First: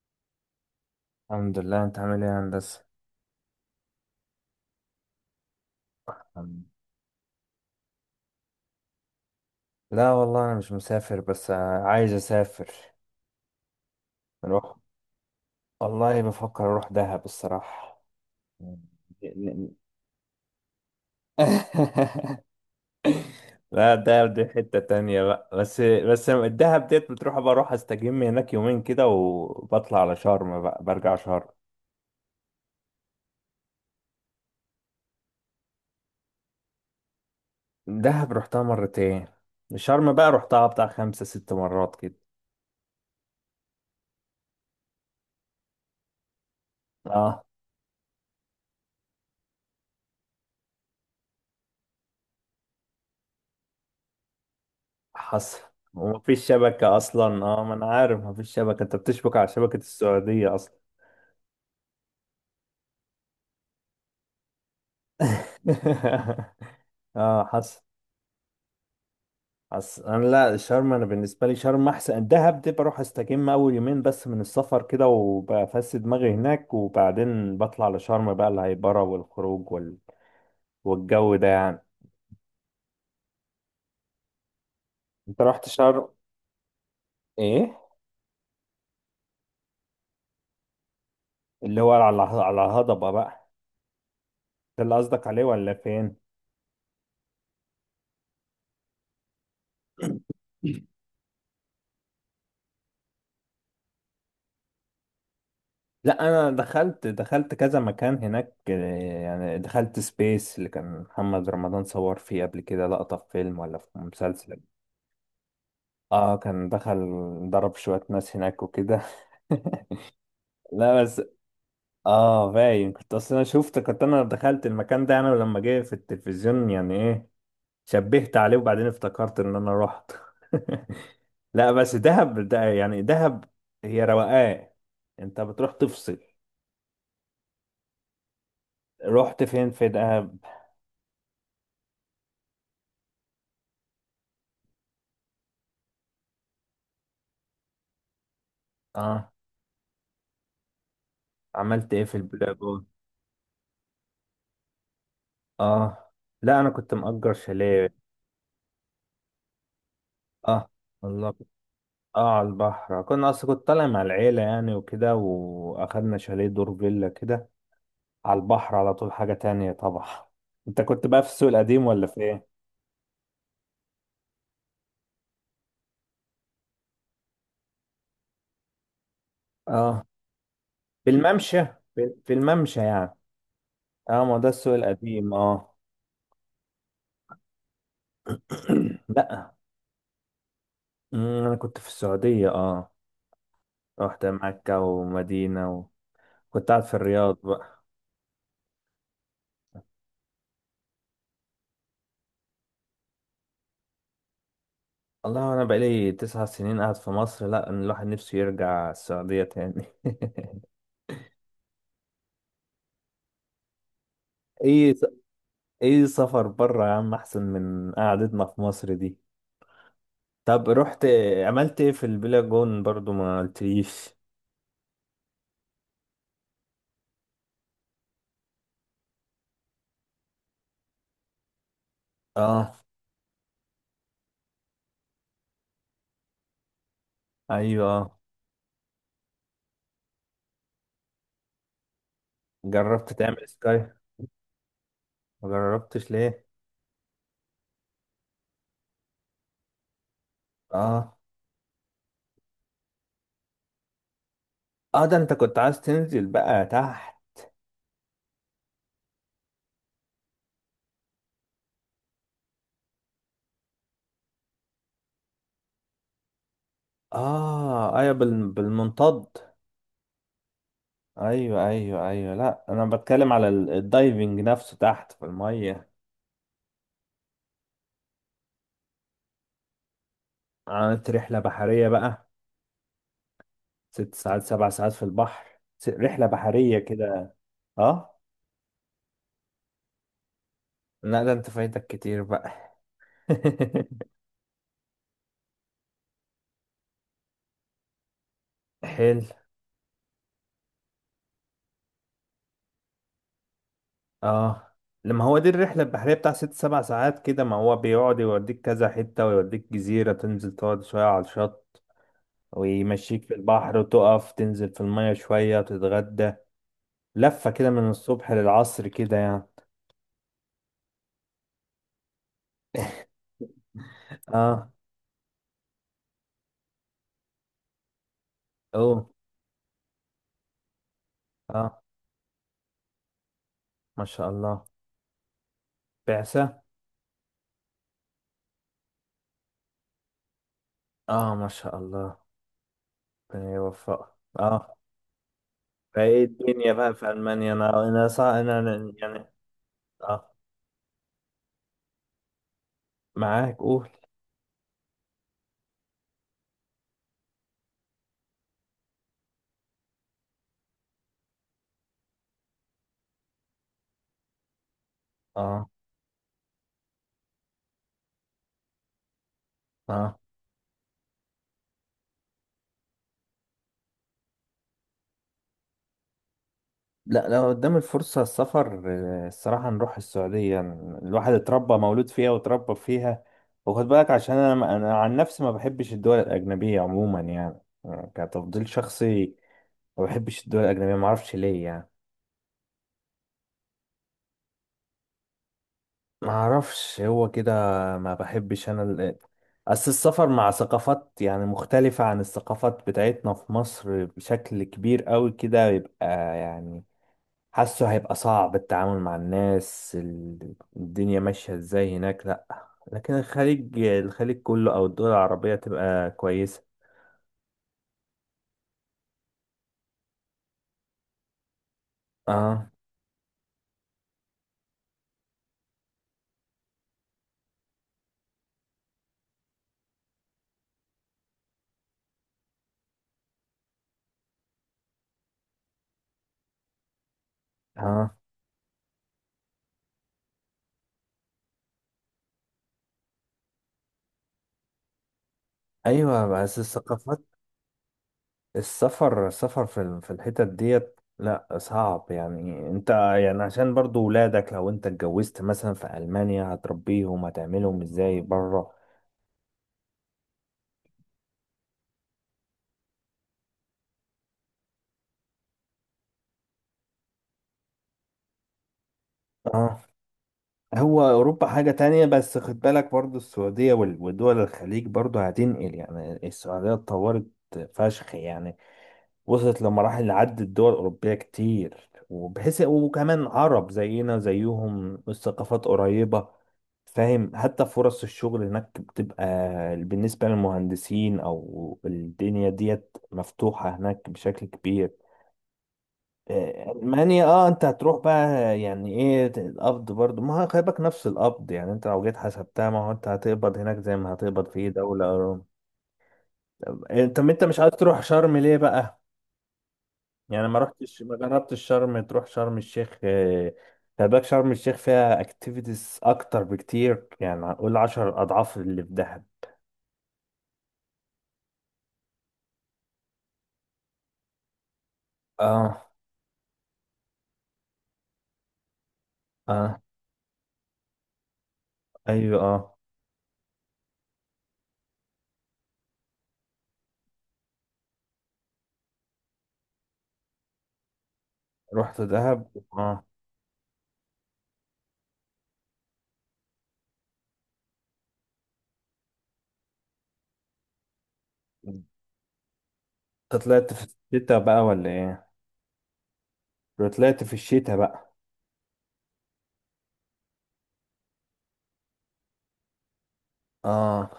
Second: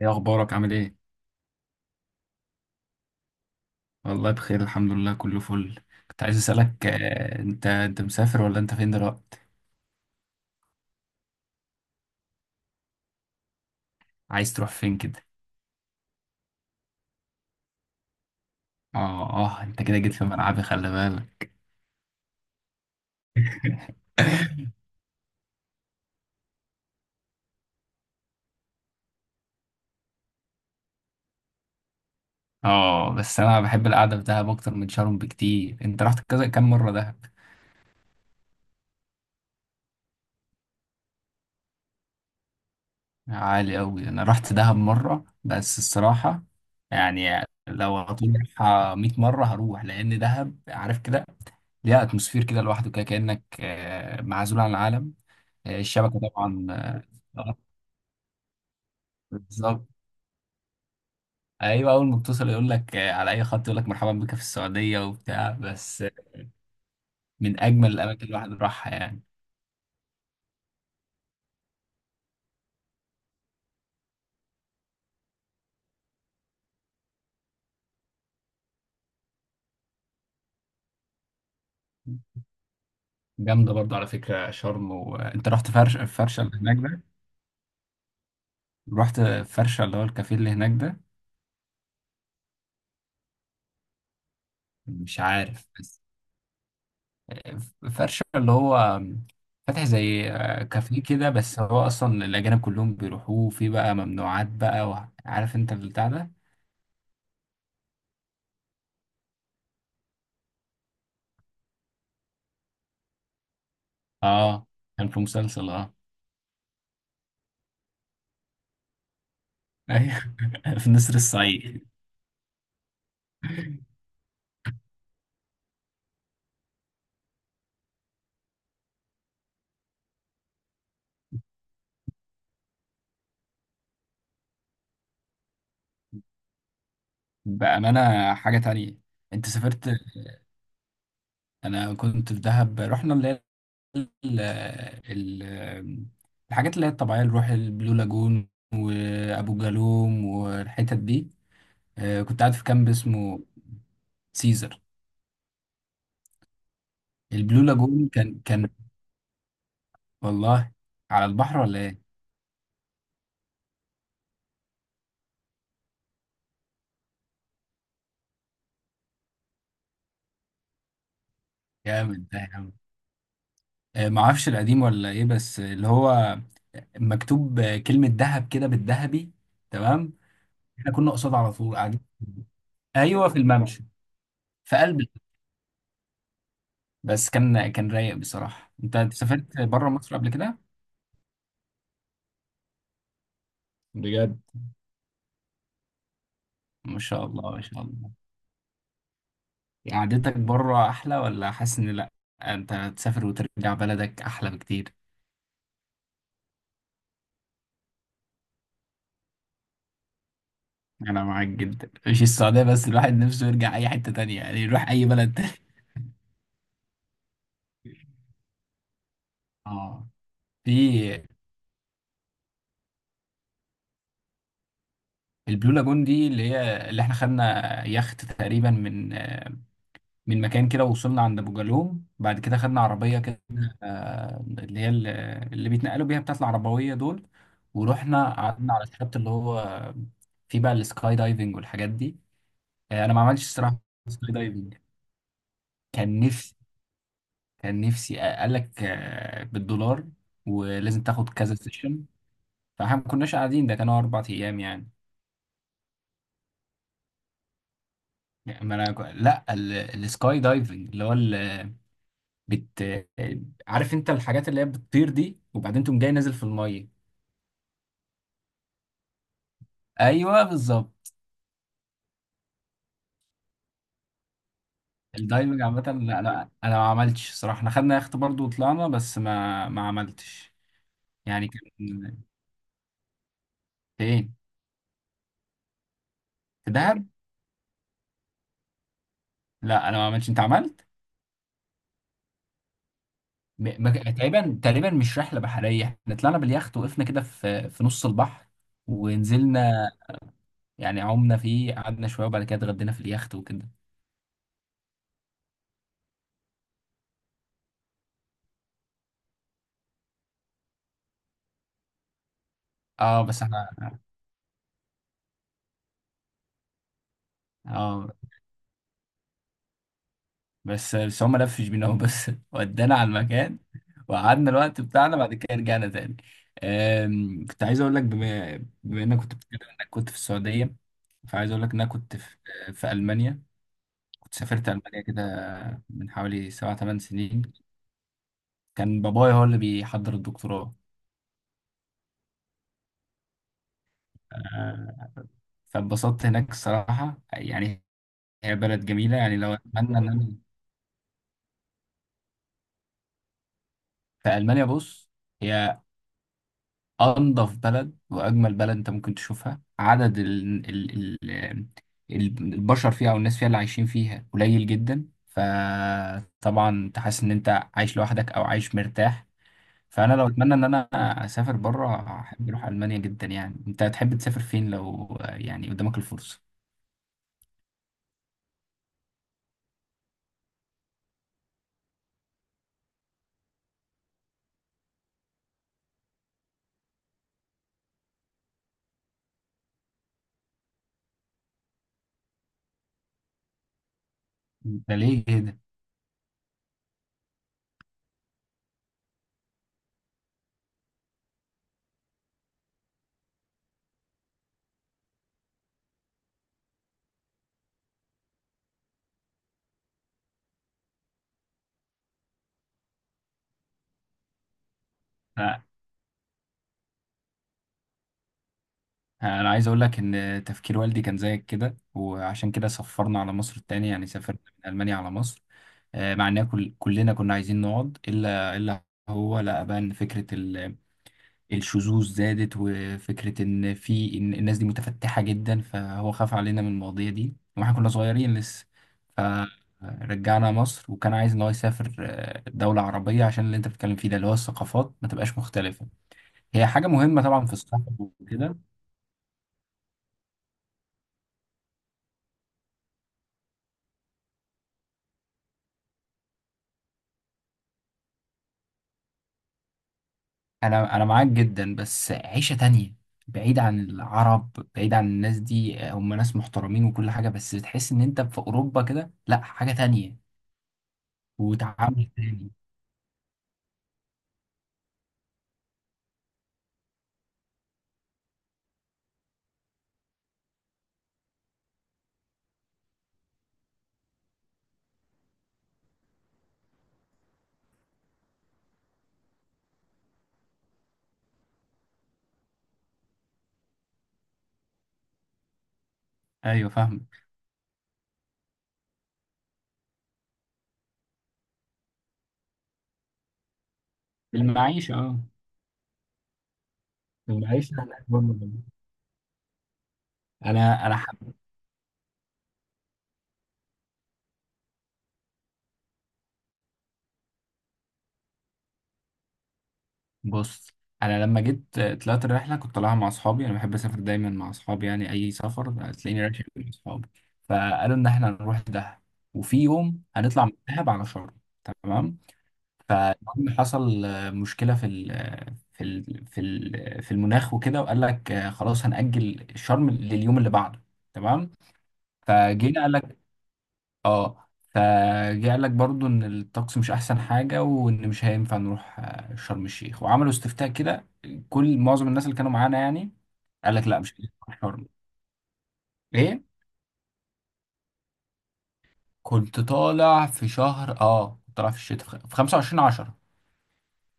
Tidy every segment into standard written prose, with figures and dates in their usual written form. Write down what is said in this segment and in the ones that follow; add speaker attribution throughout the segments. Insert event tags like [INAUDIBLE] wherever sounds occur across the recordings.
Speaker 1: ايه اخبارك؟ عامل ايه؟
Speaker 2: الحمد لله، انت عامل ايه يا هندسة؟
Speaker 1: والله بخير، الحمد لله كله فل. كنت عايز
Speaker 2: الحمد.
Speaker 1: اسالك انت مسافر ولا انت فين دلوقتي؟
Speaker 2: لا والله انا مش مسافر، بس عايز اسافر.
Speaker 1: عايز تروح
Speaker 2: نروح.
Speaker 1: فين كده؟
Speaker 2: والله بفكر اروح دهب الصراحة. [LAUGHS]
Speaker 1: اه اه، انت كده جيت في ملعبي، خلي بالك.
Speaker 2: لا،
Speaker 1: [LAUGHS]
Speaker 2: دهب دي حتة تانية بقى، بس الدهب ديت بتروح، بروح استجم هناك يومين كده وبطلع على شرم بقى، برجع شرم.
Speaker 1: اه، بس انا بحب القعده في دهب اكتر من شرم بكتير. انت رحت كذا كام مره دهب؟
Speaker 2: دهب رحتها مرتين. شرم بقى رحتها بتاع 5 6 مرات كده.
Speaker 1: عالي قوي. انا رحت دهب مره بس الصراحه،
Speaker 2: اه،
Speaker 1: يعني لو هطول 100 مره هروح، لان دهب، عارف كده، ليها اتموسفير كده لوحده، كده كانك معزول عن العالم.
Speaker 2: حصل.
Speaker 1: الشبكة
Speaker 2: ومفيش
Speaker 1: طبعا.
Speaker 2: شبكة أصلا.
Speaker 1: آه،
Speaker 2: اه، ما أنا عارف مفيش شبكة، أنت بتشبك على شبكة
Speaker 1: بالظبط.
Speaker 2: السعودية أصلا.
Speaker 1: ايوه، اول ما بتوصل يقول لك على اي خط يقول لك مرحبا بك في السعوديه وبتاع، بس
Speaker 2: [LAUGHS] اه،
Speaker 1: من
Speaker 2: حصل.
Speaker 1: اجمل الاماكن اللي الواحد راحها يعني.
Speaker 2: حصل. أنا لا، شرم. أنا بالنسبة لي شرم أحسن. الدهب دي بروح أستجم أول يومين بس من السفر كده وبفس دماغي هناك، وبعدين بطلع لشرم بقى، الهيبرة والخروج والجو ده يعني.
Speaker 1: جامده برضو على فكره شرم.
Speaker 2: أنت
Speaker 1: وانت
Speaker 2: رحت
Speaker 1: رحت فرش،
Speaker 2: شرم؟
Speaker 1: فرشه اللي هناك ده؟
Speaker 2: إيه؟
Speaker 1: رحت فرشه اللي هو الكافيه اللي هناك ده.
Speaker 2: اللي هو على الهضبة بقى، ده اللي
Speaker 1: مش
Speaker 2: قصدك عليه
Speaker 1: عارف
Speaker 2: ولا
Speaker 1: بس
Speaker 2: فين؟
Speaker 1: فرشه اللي هو فاتح زي كافيه كده، بس هو اصلا الاجانب كلهم بيروحوه، في بقى ممنوعات بقى، وعارف انت البتاع
Speaker 2: لا،
Speaker 1: ده.
Speaker 2: انا دخلت كذا مكان هناك. يعني دخلت سبيس، اللي كان محمد رمضان صور فيه قبل كده لقطة في فيلم ولا في مسلسل.
Speaker 1: اه، كان في مسلسل اه.
Speaker 2: اه، كان دخل ضرب شوية ناس هناك وكده. [LAUGHS]
Speaker 1: [LAUGHS] ايوه، في
Speaker 2: لا
Speaker 1: نسر
Speaker 2: بس.
Speaker 1: الصعيد.
Speaker 2: اه، باين كنت اصلا، انا شفت كنت، انا دخلت المكان ده انا لما جه في التلفزيون يعني، ايه، شبهت عليه وبعدين افتكرت ان انا رحت. [LAUGHS] لا بس دهب ده يعني دهب. هي روقان. انت بتروح تفصل.
Speaker 1: بأمانة حاجة تانية.
Speaker 2: رحت
Speaker 1: انت
Speaker 2: فين في
Speaker 1: سافرت؟
Speaker 2: دهب؟
Speaker 1: انا كنت في دهب، رحنا اللي هي ال- ال- الحاجات اللي هي الطبيعية، اللي نروح البلو لاجون
Speaker 2: اه.
Speaker 1: وابو جالوم والحتت دي.
Speaker 2: عملت ايه في
Speaker 1: كنت قاعد
Speaker 2: البلاي
Speaker 1: في
Speaker 2: جون؟
Speaker 1: كامب اسمه سيزر.
Speaker 2: اه. لا انا كنت مأجر
Speaker 1: البلو
Speaker 2: شاليه.
Speaker 1: لاجون كان
Speaker 2: اه.
Speaker 1: والله على
Speaker 2: والله
Speaker 1: البحر ولا ايه؟
Speaker 2: اه، على البحر. كنا اصلا كنت طالع مع العيلة يعني وكده، واخدنا شاليه دور فيلا كده، على البحر على طول. حاجة تانية طبعا. انت كنت بقى في السوق القديم ولا في
Speaker 1: جامد ده
Speaker 2: ايه؟
Speaker 1: يا عم. معرفش القديم ولا ايه، بس اللي هو مكتوب كلمة دهب كده بالذهبي.
Speaker 2: اه،
Speaker 1: تمام. احنا
Speaker 2: في
Speaker 1: كنا قصاد على
Speaker 2: الممشى.
Speaker 1: طول قاعدين.
Speaker 2: في الممشى يعني.
Speaker 1: ايوه، في الممشى.
Speaker 2: اه، ما ده السوق
Speaker 1: في قلب،
Speaker 2: القديم، اه.
Speaker 1: بس كان كان رايق بصراحة. انت،
Speaker 2: [CLEARS THROAT]
Speaker 1: أنت
Speaker 2: لا.
Speaker 1: سافرت بره مصر قبل كده؟
Speaker 2: مم، انا كنت في السعودية، اه. رحت
Speaker 1: بجد؟
Speaker 2: مكة ومدينة، وكنت قاعد في
Speaker 1: ما شاء
Speaker 2: الرياض
Speaker 1: الله، ما
Speaker 2: بقى.
Speaker 1: شاء الله. يعني قعدتك بره احلى، ولا حاسس ان لا، انت تسافر وترجع بلدك احلى بكتير؟
Speaker 2: والله انا بقالي 9 سنين قاعد في مصر. لا، أنا الواحد نفسه يرجع السعودية تاني.
Speaker 1: انا معاك جدا. مش السعودية بس، الواحد نفسه يرجع اي حتة تانية،
Speaker 2: [LAUGHS]
Speaker 1: يعني يروح
Speaker 2: ايه س-
Speaker 1: اي بلد تاني.
Speaker 2: ايه، سفر بره يا عم احسن من قعدتنا في مصر دي.
Speaker 1: [LAUGHS] اه.
Speaker 2: طب رحت
Speaker 1: في
Speaker 2: عملت ايه في البلاجون برضو، ما قلتليش.
Speaker 1: البلو لاجون دي اللي هي، اللي احنا خدنا يخت تقريبا من مكان كده، وصلنا عند ابو جالوم، بعد كده
Speaker 2: اه،
Speaker 1: خدنا عربيه كده، اللي هي اللي بيتنقلوا بيها، بتاعت العربويه دول.
Speaker 2: ايوه.
Speaker 1: ورحنا قعدنا على الشط اللي هو فيه بقى السكاي دايفنج والحاجات دي.
Speaker 2: جربت
Speaker 1: انا ما
Speaker 2: تعمل
Speaker 1: عملتش الصراحه
Speaker 2: سكاي؟
Speaker 1: سكاي دايفنج.
Speaker 2: ما جربتش
Speaker 1: كان
Speaker 2: ليه؟
Speaker 1: نفسي، كان نفسي قال لك بالدولار، ولازم
Speaker 2: اه،
Speaker 1: تاخد كذا سيشن، فاحنا ما كناش قاعدين، ده كانوا اربع ايام يعني.
Speaker 2: اه. ده انت كنت عايز تنزل بقى تحت.
Speaker 1: يعني، ما انا لا، السكاي دايفنج اللي هو بت عارف انت الحاجات اللي هي بتطير دي، وبعدين تقوم جاي نازل في الميه.
Speaker 2: اه، ايوه، بالمنطاد.
Speaker 1: ايوه، بالظبط.
Speaker 2: ايوه، ايوه، ايوه، لا انا بتكلم على الدايفنج نفسه تحت في
Speaker 1: الدايفنج عامه،
Speaker 2: المية.
Speaker 1: لا انا ما عملتش صراحه. احنا خدنا يخت برضه وطلعنا، بس ما عملتش.
Speaker 2: عملت رحلة
Speaker 1: يعني كان.
Speaker 2: بحرية بقى، ست
Speaker 1: فين،
Speaker 2: ساعات سبع ساعات في البحر، رحلة
Speaker 1: في
Speaker 2: بحرية
Speaker 1: دهب؟
Speaker 2: كده. اه.
Speaker 1: لا انا ما عملتش، انت عملت؟
Speaker 2: لا، ده انت فايتك كتير بقى.
Speaker 1: ما ك-
Speaker 2: [LAUGHS]
Speaker 1: تقريبا، تقريبا مش رحله بحريه، احنا طلعنا باليخت، وقفنا كده في نص البحر
Speaker 2: حلو.
Speaker 1: ونزلنا، يعني عمنا فيه، قعدنا شويه، وبعد كده اتغدينا في اليخت وكده.
Speaker 2: اه، لما هو دي الرحلة البحرية بتاع 6 7 ساعات كده، ما هو بيقعد يوديك كذا حتة، ويوديك جزيرة تنزل تقعد شوية على الشط،
Speaker 1: اه
Speaker 2: ويمشيك في
Speaker 1: بس احنا،
Speaker 2: البحر وتقف تنزل في المية شوية وتتغدى، لفة كده من
Speaker 1: اه،
Speaker 2: الصبح للعصر كده يعني.
Speaker 1: بس هم لفش بينا هو، بس [LAUGHS] ودانا على المكان وقعدنا
Speaker 2: اه.
Speaker 1: الوقت بتاعنا، بعد كده رجعنا تاني. كنت عايز اقول لك، بما
Speaker 2: اوه.
Speaker 1: بما انك كنت بتتكلم انك كنت في السعوديه، فعايز اقول لك ان
Speaker 2: اه.
Speaker 1: انا كنت في في المانيا.
Speaker 2: ما شاء
Speaker 1: كنت
Speaker 2: الله.
Speaker 1: سافرت المانيا كده من حوالي
Speaker 2: بعثة؟
Speaker 1: سبع ثمان سنين. كان بابايا هو اللي بيحضر الدكتوراه.
Speaker 2: اه، ما شاء الله، ربنا يوفقك. اه.
Speaker 1: أه،
Speaker 2: فايه
Speaker 1: فاتبسطت هناك
Speaker 2: الدنيا بقى في
Speaker 1: الصراحه
Speaker 2: المانيا؟
Speaker 1: يعني.
Speaker 2: انا انا صع...
Speaker 1: هي
Speaker 2: انا
Speaker 1: بلد جميله
Speaker 2: يعني.
Speaker 1: يعني، لو اتمنى ان انا
Speaker 2: اه. معاك، قول.
Speaker 1: في المانيا. بص، هي انضف بلد واجمل بلد انت ممكن تشوفها. عدد ال البشر فيها، او الناس فيها اللي عايشين فيها، قليل جدا،
Speaker 2: اه،
Speaker 1: فطبعا انت حاسس ان انت عايش لوحدك او عايش مرتاح. فانا
Speaker 2: اه.
Speaker 1: لو اتمنى ان انا اسافر بره، احب اروح المانيا جدا يعني. انت تحب تسافر فين لو يعني قدامك الفرصه؟
Speaker 2: لا، لو قدام الفرصة السفر، الصراحة نروح السعودية. الواحد اتربى، مولود فيها واتربى فيها. وخد بالك عشان انا عن نفسي ما بحبش الدول الأجنبية عموما يعني، كتفضيل شخصي. ما بحبش الدول الأجنبية، ما اعرفش ليه يعني.
Speaker 1: ده ليه كده؟
Speaker 2: ما اعرفش، هو كده. ما بحبش انا اصل السفر مع ثقافات يعني مختلفة عن الثقافات بتاعتنا في مصر بشكل كبير قوي كده، يبقى يعني، حاسه هيبقى صعب التعامل مع الناس، الدنيا ماشية ازاي هناك، لا. لكن الخليج، الخليج كله او الدول العربية
Speaker 1: لا،
Speaker 2: تبقى كويسة.
Speaker 1: انا عايز اقول لك ان تفكير والدي كان زيك كده، وعشان كده
Speaker 2: اه،
Speaker 1: سفرنا على مصر التانية، يعني سافرنا من المانيا على مصر. مع إننا كلنا كنا عايزين نقعد، إلا هو لقى بقى إن فكرة الشذوذ زادت، وفكرة إن في، إن الناس دي متفتحة جدا، فهو خاف علينا من المواضيع دي وإحنا كنا
Speaker 2: اه،
Speaker 1: صغيرين لسه. فرجعنا مصر، وكان عايز إن هو يسافر دولة عربية، عشان اللي أنت بتتكلم فيه ده، اللي هو الثقافات ما تبقاش مختلفة.
Speaker 2: ايوه، بس
Speaker 1: هي حاجة
Speaker 2: الثقافات،
Speaker 1: مهمة طبعا في السفر وكده.
Speaker 2: السفر في في الحتت ديت لا، صعب يعني، انت يعني عشان برضو ولادك لو انت اتجوزت مثلا في ألمانيا هتربيهم، هتعملهم ازاي بره؟
Speaker 1: انا معاك جدا، بس عيشه تانية، بعيد عن العرب، بعيد عن الناس دي. هم ناس محترمين وكل حاجه، بس بتحس ان انت في اوروبا كده، لا حاجه
Speaker 2: اه.
Speaker 1: تانية
Speaker 2: هو اوروبا حاجة تانية،
Speaker 1: وتعامل
Speaker 2: بس
Speaker 1: تاني.
Speaker 2: خد بالك برضو السعودية ودول الخليج برضو هتنقل، يعني السعودية اتطورت فشخ يعني، وصلت لمراحل عدت دول أوروبية كتير، وبحيث وكمان عرب زينا زيهم، الثقافات قريبة. فاهم، حتى فرص الشغل هناك بتبقى بالنسبة للمهندسين، أو الدنيا ديت مفتوحة هناك بشكل كبير.
Speaker 1: ايوه، فاهم.
Speaker 2: ألمانيا، اه، انت هتروح بقى يعني، ايه القبض برضو؟ ما هو خلي بالك نفس القبض يعني، انت لو جيت حسبتها، ما هو انت هتقبض هناك زي ما هتقبض في اي
Speaker 1: المعيشه،
Speaker 2: دولة.
Speaker 1: اه،
Speaker 2: انت مش عايز
Speaker 1: المعيشه
Speaker 2: تروح
Speaker 1: هناك برضه
Speaker 2: شرم ليه
Speaker 1: جميلة.
Speaker 2: بقى؟ يعني ما
Speaker 1: انا
Speaker 2: رحتش ما
Speaker 1: حب.
Speaker 2: جربتش شرم، تروح شرم الشيخ. خلي بالك شرم الشيخ فيها اكتيفيتيز اكتر بكتير، يعني هنقول 10 اضعاف اللي في دهب.
Speaker 1: بص، انا لما جيت طلعت الرحله، كنت طالعها مع اصحابي. انا بحب اسافر دايما مع اصحابي، يعني اي سفر
Speaker 2: اه،
Speaker 1: هتلاقيني رايح مع اصحابي. فقالوا ان احنا هنروح دهب، وفي
Speaker 2: اه،
Speaker 1: يوم هنطلع من دهب على شرم. تمام.
Speaker 2: ايوه، اه.
Speaker 1: فالمهم حصل مشكلة في ال آه، في في ال في المناخ وكده، وقال لك خلاص هنأجل الشرم لليوم اللي بعده. تمام.
Speaker 2: رحت دهب،
Speaker 1: فجينا قال
Speaker 2: اه.
Speaker 1: لك، اه، فجه قال لك برضو ان الطقس مش احسن حاجة، وان مش هينفع نروح شرم الشيخ، وعملوا استفتاء كده. معظم الناس اللي كانوا معانا يعني
Speaker 2: انت طلعت
Speaker 1: قال
Speaker 2: في
Speaker 1: لك لا، مش
Speaker 2: الشتاء بقى
Speaker 1: هينفع شرم.
Speaker 2: ولا ايه؟
Speaker 1: ايه،
Speaker 2: لو طلعت في الشتاء بقى؟
Speaker 1: كنت طالع في شهر، اه، كنت طالع في الشتاء، في 25/10.
Speaker 2: اه،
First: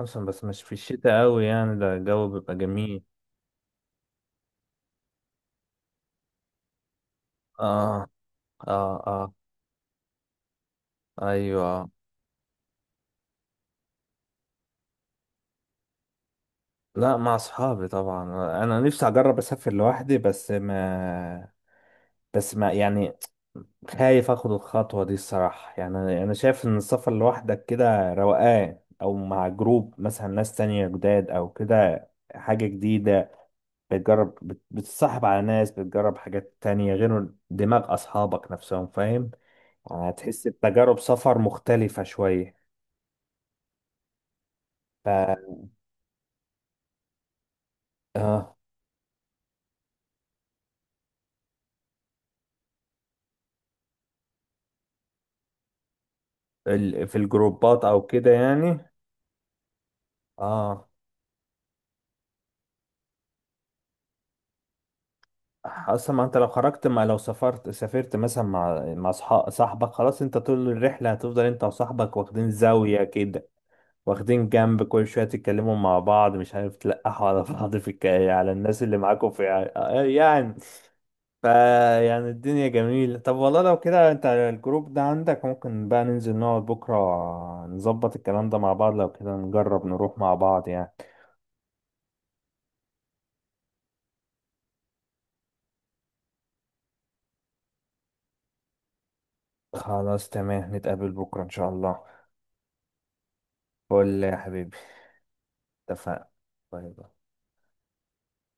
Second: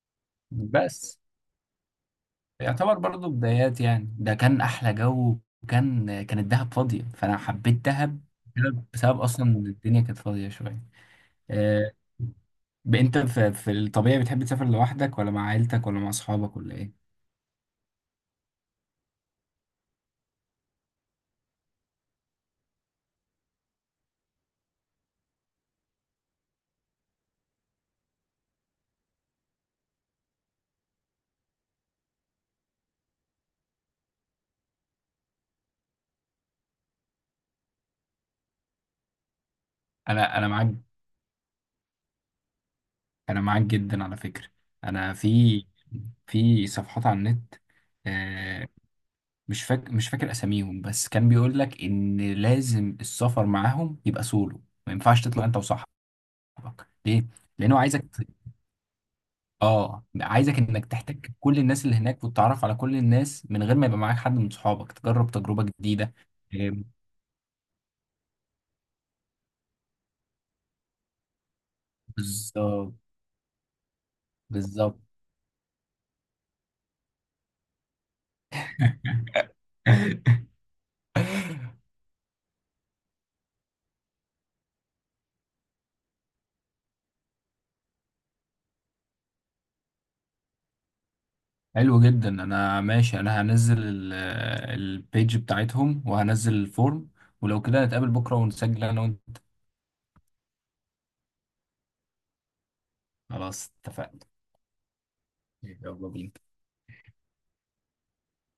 Speaker 2: اصلا بس مش في
Speaker 1: بس
Speaker 2: الشتاء قوي يعني، ده الجو بيبقى
Speaker 1: يعتبر
Speaker 2: جميل.
Speaker 1: برضو بدايات يعني، ده كان احلى جو، وكان الدهب فاضيه، فانا حبيت
Speaker 2: اه،
Speaker 1: دهب
Speaker 2: اه،
Speaker 1: بسبب
Speaker 2: اه،
Speaker 1: اصلا إن الدنيا كانت فاضيه شويه.
Speaker 2: ايوه.
Speaker 1: آه، انت في, في الطبيعي بتحب تسافر لوحدك ولا مع عيلتك ولا مع اصحابك ولا ايه؟
Speaker 2: لا، مع اصحابي طبعا. انا نفسي اجرب اسافر لوحدي، بس ما يعني، خايف اخد الخطوة دي الصراحة، يعني انا شايف ان السفر لوحدك كده روقان، او مع جروب مثلا ناس تانية جداد او كده، حاجة جديدة. بتجرب، بتتصاحب على ناس، بتجرب حاجات تانية غير دماغ اصحابك نفسهم، فاهم، يعني
Speaker 1: انا
Speaker 2: هتحس
Speaker 1: انا معاك،
Speaker 2: بتجارب سفر مختلفة شوية.
Speaker 1: انا معاك جدا على فكره.
Speaker 2: ف
Speaker 1: انا في صفحات على النت
Speaker 2: اه،
Speaker 1: آه، مش فاكر مش فاكر اساميهم، بس كان بيقول لك ان لازم السفر معاهم يبقى سولو، ما ينفعش تطلع انت وصاحبك.
Speaker 2: في
Speaker 1: ليه؟ لانه
Speaker 2: الجروبات او
Speaker 1: عايزك،
Speaker 2: كده يعني.
Speaker 1: اه عايزك انك
Speaker 2: اه،
Speaker 1: تحتك كل الناس اللي هناك، وتتعرف على كل الناس من غير ما يبقى معاك حد من صحابك، تجرب تجربة جديدة.
Speaker 2: اصلا ما انت لو خرجت،
Speaker 1: إيه،
Speaker 2: ما لو سافرت مثلا مع صاحبك، خلاص انت طول الرحله هتفضل انت وصاحبك واخدين
Speaker 1: بالظبط.
Speaker 2: زاويه كده، واخدين جنب،
Speaker 1: بالظبط.
Speaker 2: كل شويه تتكلموا مع بعض، مش عارف تلقحوا على بعض في على الناس اللي معاكم في.
Speaker 1: [LAUGHS]
Speaker 2: يعني، فا يعني الدنيا جميله. طب والله لو كده انت الجروب ده عندك، ممكن بقى ننزل نقعد بكره نظبط الكلام ده مع بعض، لو كده نجرب نروح مع بعض يعني.
Speaker 1: حلو جدا، انا ماشي. انا هنزل البيج بتاعتهم وهنزل الفورم، ولو كده نتقابل بكرة ونسجل انا وانت.
Speaker 2: خلاص تمام، نتقابل بكره ان شاء الله.
Speaker 1: خلاص
Speaker 2: قول
Speaker 1: اتفقنا.
Speaker 2: لي يا حبيبي.
Speaker 1: يلا
Speaker 2: اتفقنا.
Speaker 1: بينا.
Speaker 2: باي باي.